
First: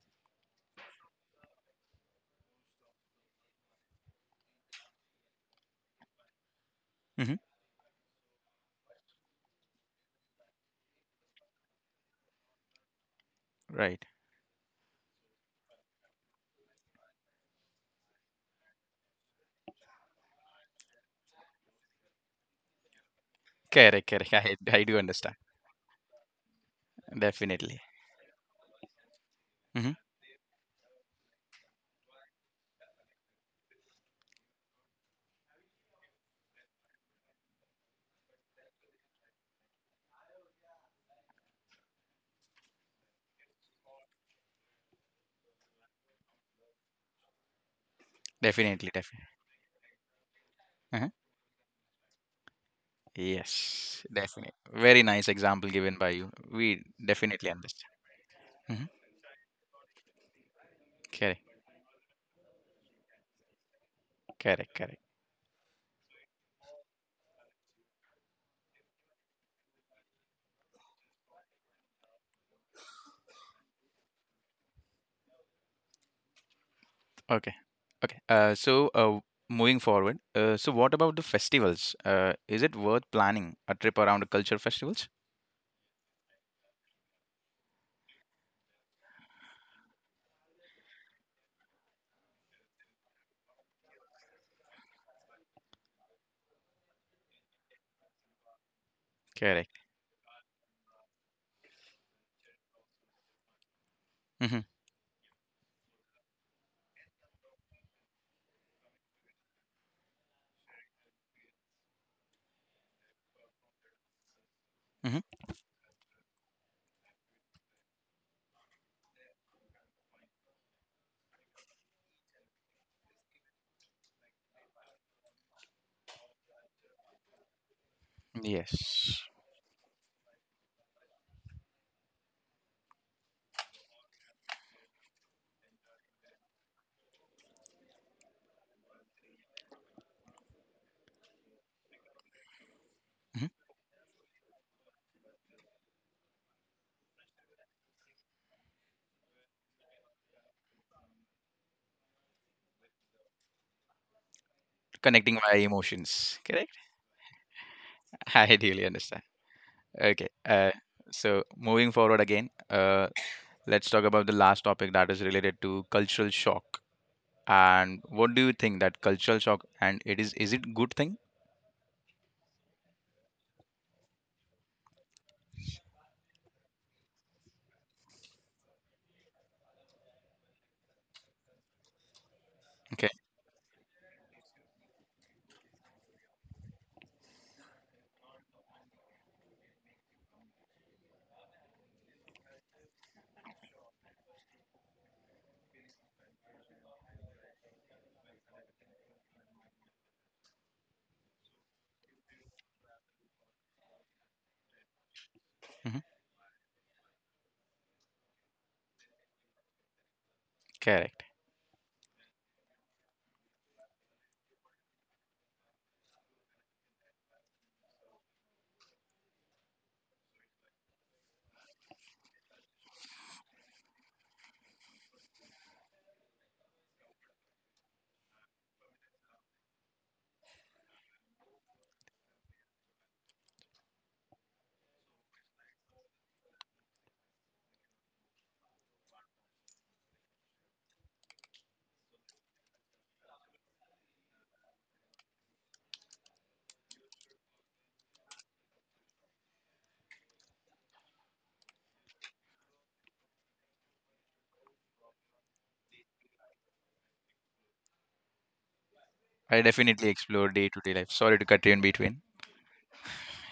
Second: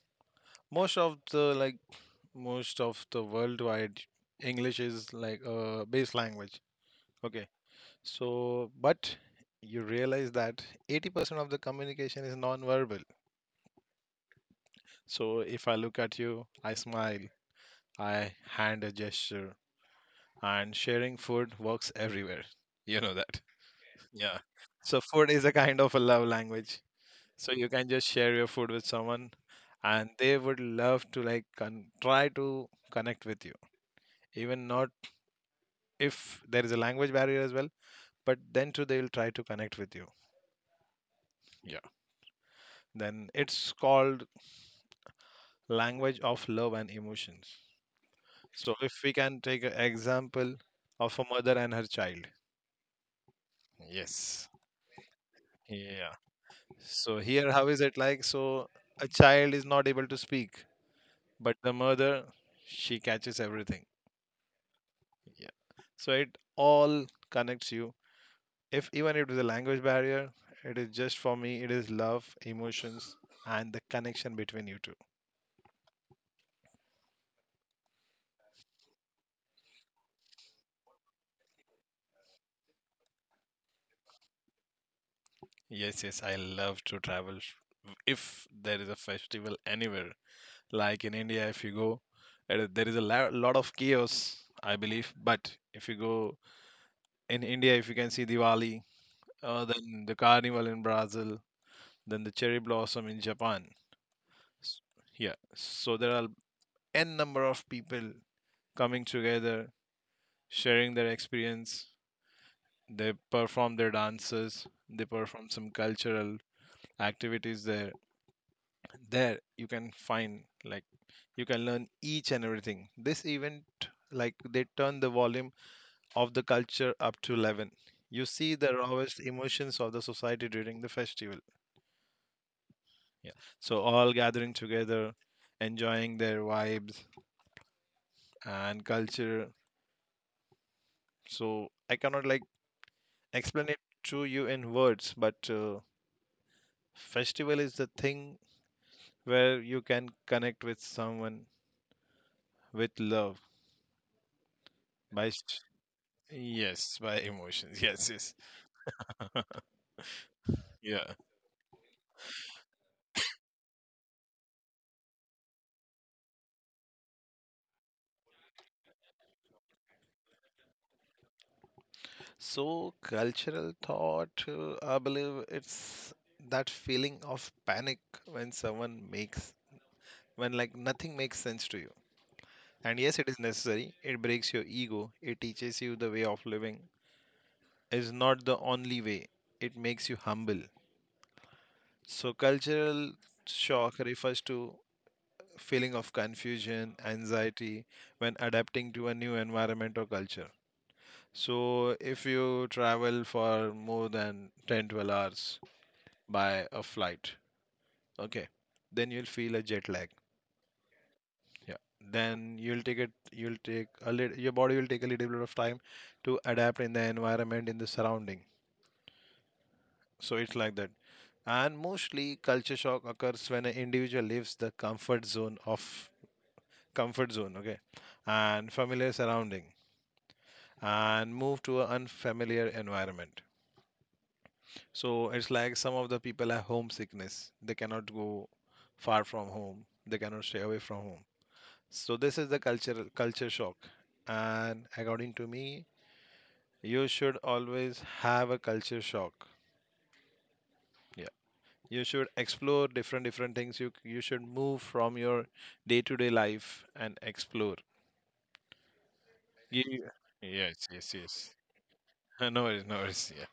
[SPEAKER 2] most of the, like, most of the worldwide English is like a base language.
[SPEAKER 1] Hmm.
[SPEAKER 2] Okay. So but you realize that eighty percent of the communication is non-verbal.
[SPEAKER 1] Right.
[SPEAKER 2] So if I look at you, I smile, I hand a gesture, and sharing food works everywhere. You know that.
[SPEAKER 1] Correct, correct.
[SPEAKER 2] Yeah.
[SPEAKER 1] I I do
[SPEAKER 2] So food
[SPEAKER 1] understand.
[SPEAKER 2] is a kind of a love language. So you
[SPEAKER 1] Definitely.
[SPEAKER 2] can just share your food with someone
[SPEAKER 1] Mhm.
[SPEAKER 2] and they would love to like con- try to connect with you. Even not if there is a language barrier as well, but then too they will try to connect with you. Yeah. Then it's called language of love and emotions. So
[SPEAKER 1] Definitely,
[SPEAKER 2] if we
[SPEAKER 1] definitely.
[SPEAKER 2] can take an example
[SPEAKER 1] Uh-huh.
[SPEAKER 2] of a mother and her child.
[SPEAKER 1] Yes,
[SPEAKER 2] Yes.
[SPEAKER 1] definitely. Very nice example given by
[SPEAKER 2] Yeah.
[SPEAKER 1] you. We
[SPEAKER 2] So
[SPEAKER 1] definitely
[SPEAKER 2] here, how is
[SPEAKER 1] understand.
[SPEAKER 2] it like? So
[SPEAKER 1] Mhm.
[SPEAKER 2] a child is not able to speak,
[SPEAKER 1] Correct,
[SPEAKER 2] but the mother, she catches everything.
[SPEAKER 1] correct, correct.
[SPEAKER 2] Yeah. So it all connects you. If even it is a language barrier, it is just for me, it is love, emotions, and the connection between you two.
[SPEAKER 1] Okay, okay. Uh, so, uh, moving forward, uh, so what about the festivals? Uh, is it worth planning a trip around culture festivals?
[SPEAKER 2] Yes, yes, I love to travel. If there is a festival anywhere, like in India, if you go, uh, there is a la- lot of chaos, I believe. But if you go in India, if you can see Diwali, uh,
[SPEAKER 1] Correct.
[SPEAKER 2] then the carnival in Brazil, then the cherry blossom in Japan.
[SPEAKER 1] Hmm.
[SPEAKER 2] S- Yeah, so there are n number of people coming together, sharing their experience. They perform their dances, they
[SPEAKER 1] Hmm.
[SPEAKER 2] perform some cultural activities there. There you can find like you can learn each and everything. This event like they turn the volume of the culture up to eleven. You see the rawest
[SPEAKER 1] Yes.
[SPEAKER 2] emotions of the society during the festival. Yeah. So all gathering together, enjoying their vibes and culture. So I cannot like
[SPEAKER 1] Hmm.
[SPEAKER 2] explain it to you in words, but uh, festival is the thing where you can connect with someone with love by
[SPEAKER 1] Connecting
[SPEAKER 2] s-
[SPEAKER 1] via emotions. Correct.
[SPEAKER 2] yes, by emotions. Yes, yes.
[SPEAKER 1] I ideally understand. Okay. Uh,
[SPEAKER 2] Yeah.
[SPEAKER 1] so moving forward again, uh, let's talk about the last topic that is related to cultural shock. And what do you think that cultural shock, and it is is it good thing?
[SPEAKER 2] So cultural thought, uh, I believe it's that feeling of panic, when someone makes when like nothing makes sense to you. And
[SPEAKER 1] Okay.
[SPEAKER 2] yes, it is necessary. It breaks your ego. It teaches you the way of living is not the only way. It makes you humble. So cultural shock refers to feeling of confusion, anxiety when adapting to a new environment or culture. So if you travel for more than ten, twelve hours
[SPEAKER 1] Hmm.
[SPEAKER 2] by a flight, okay, then you'll feel a jet lag.
[SPEAKER 1] Correct.
[SPEAKER 2] Yeah. Then you'll take it. You'll take a little. Your body will take a little bit of time to adapt in the environment in the surrounding. So it's like that. And mostly culture shock occurs when an individual leaves the comfort zone of comfort zone, okay, and familiar surrounding, and move to an unfamiliar environment. So it's like some of the people have homesickness. They cannot go far from home. They cannot stay away from home. So this is the culture culture shock. And according to me, you should always have a culture shock. Yeah, you should explore different different things, you you should move from your day to day life and explore.
[SPEAKER 1] I
[SPEAKER 2] You,
[SPEAKER 1] definitely explore
[SPEAKER 2] yes,
[SPEAKER 1] day-to-day life.
[SPEAKER 2] yes,
[SPEAKER 1] Sorry to
[SPEAKER 2] yes.
[SPEAKER 1] cut you in between.
[SPEAKER 2] No worries, no worries. Yeah.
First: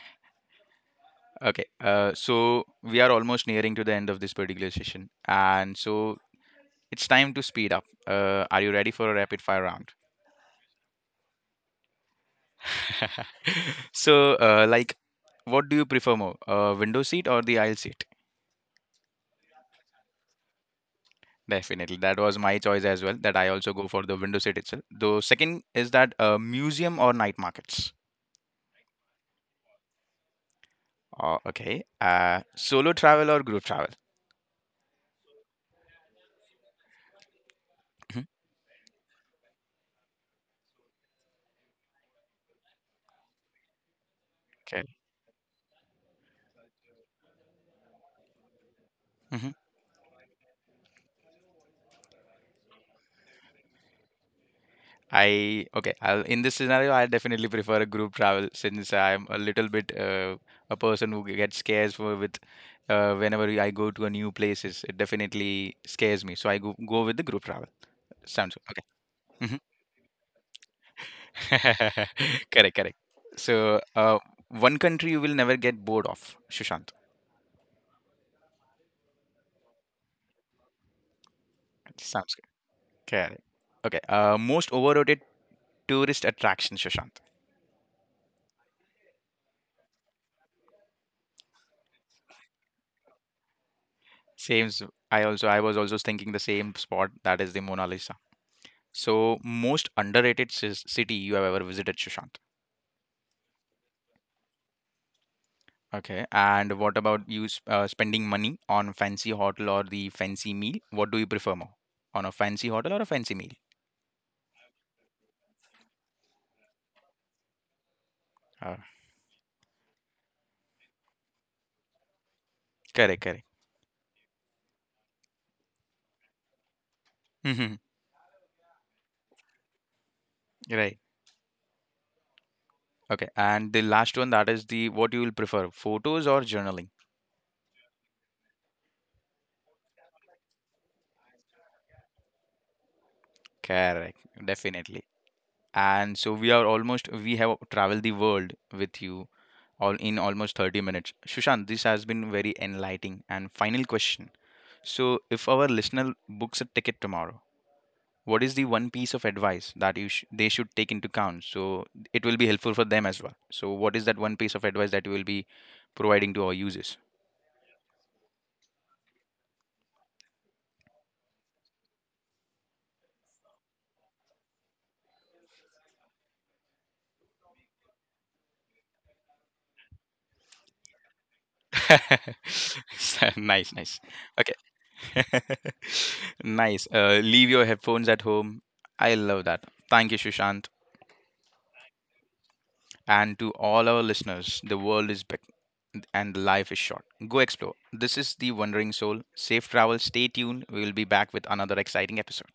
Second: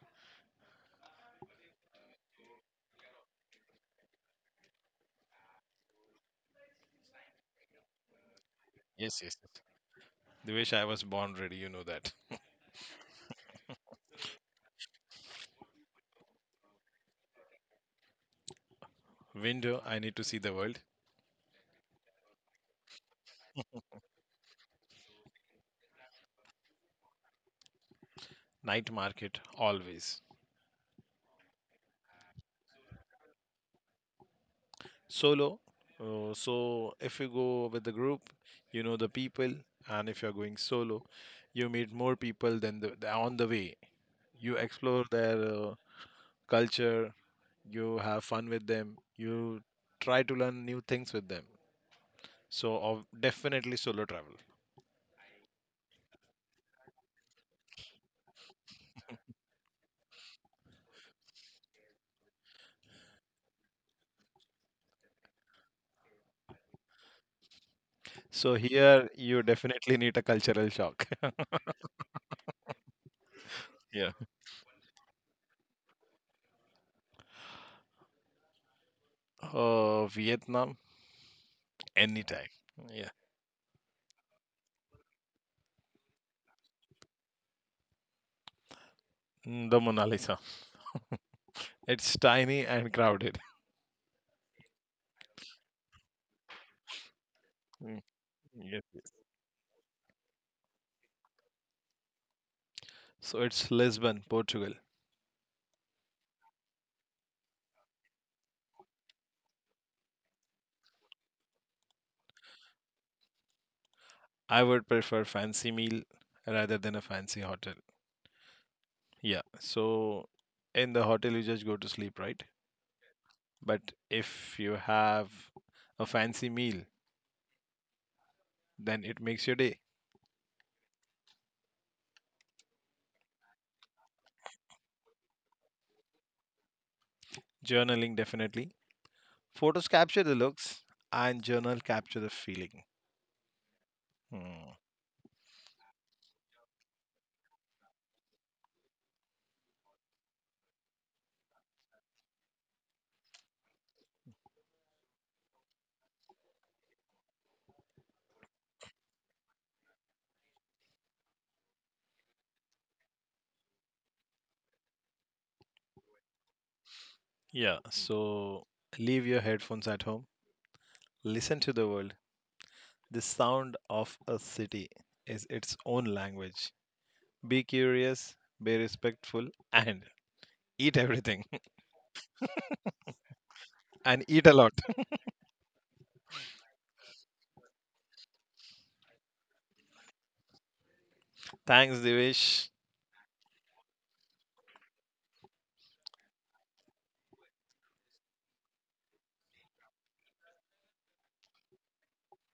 [SPEAKER 1] Okay. Uh, so we are almost nearing to the end of this particular session, and so it's time to speed up. Uh, are you ready for a
[SPEAKER 2] Yes, yes,
[SPEAKER 1] rapid
[SPEAKER 2] yes.
[SPEAKER 1] fire round?
[SPEAKER 2] The wish I was born ready, you know that.
[SPEAKER 1] So, uh, like, what do you prefer more, a window seat or the aisle seat?
[SPEAKER 2] Window, I need to see the world.
[SPEAKER 1] Definitely. That was my choice as well, that I also go for the window seat itself. The second is that uh, museum or night markets.
[SPEAKER 2] Night market, always.
[SPEAKER 1] Uh, okay. Uh, solo travel or group travel?
[SPEAKER 2] Solo. uh, so if you go with the
[SPEAKER 1] Mhm.
[SPEAKER 2] group, you know the people, and if you're going solo, you meet more people than the, the- on the way. You
[SPEAKER 1] Okay.
[SPEAKER 2] explore their uh, culture, you have fun with them,
[SPEAKER 1] Hmm.
[SPEAKER 2] you try to learn new things with them. So, of definitely solo travel.
[SPEAKER 1] I okay. I'll, in this scenario, I definitely prefer a group travel since I'm a little bit uh, a person who gets scares for, with uh, whenever I go to a new places. It definitely scares me. So I go go with the group travel.
[SPEAKER 2] So,
[SPEAKER 1] Sounds okay.
[SPEAKER 2] here you
[SPEAKER 1] Mm-hmm.
[SPEAKER 2] definitely need a cultural shock.
[SPEAKER 1] Correct, correct. So,
[SPEAKER 2] Yeah.
[SPEAKER 1] uh, one country you will never get bored of, Sushant.
[SPEAKER 2] Uh, Vietnam,
[SPEAKER 1] Sounds good.
[SPEAKER 2] anytime. Yeah.
[SPEAKER 1] Correct. Okay. Uh, most overrated tourist attraction, Sushant.
[SPEAKER 2] Mm. The Mona Lisa. It's tiny and crowded.
[SPEAKER 1] Same. s- I also I was also thinking the same spot that is the Mona
[SPEAKER 2] Mm.
[SPEAKER 1] Lisa.
[SPEAKER 2] Yes, yes.
[SPEAKER 1] So, most underrated cis- city you have ever visited, Sushant.
[SPEAKER 2] So it's Lisbon, Portugal.
[SPEAKER 1] Okay. And what about you sp- uh, spending money on fancy hotel or the fancy meal? What do you prefer more, on a fancy hotel or a fancy meal?
[SPEAKER 2] I would prefer fancy meal rather than a fancy hotel.
[SPEAKER 1] Uh,
[SPEAKER 2] Yeah. So in the hotel you just go to sleep, right?
[SPEAKER 1] Correct,
[SPEAKER 2] But if you have a fancy meal,
[SPEAKER 1] correct.
[SPEAKER 2] then it makes your day.
[SPEAKER 1] Right. Okay, and the last one that is the what you will prefer, photos or journaling?
[SPEAKER 2] Journaling definitely. Photos capture the looks and journal capture the feeling.
[SPEAKER 1] Correct,
[SPEAKER 2] Hmm.
[SPEAKER 1] definitely. And so we are almost we have traveled the world with you all in almost thirty minutes. Sushant, this has been very enlightening. And final question. So if our listener books a ticket tomorrow, what is the one piece of advice that you sh they should take into account? So it will be helpful for them as well. So what is that one piece of advice that you will be providing to our users?
[SPEAKER 2] Yeah, so leave your headphones at home. Listen to the world. The sound of a city is its own language. Be curious, be respectful, and eat everything.
[SPEAKER 1] Nice, nice.
[SPEAKER 2] And eat a
[SPEAKER 1] Okay.
[SPEAKER 2] lot.
[SPEAKER 1] Nice. Uh, leave your headphones at home. I love that. Thank you, Sushant.
[SPEAKER 2] Thanks, Divish.
[SPEAKER 1] And to all our listeners, the world is big and life is short. Go explore. This is The Wandering Soul. Safe travel. Stay tuned. We will be back with another exciting episode.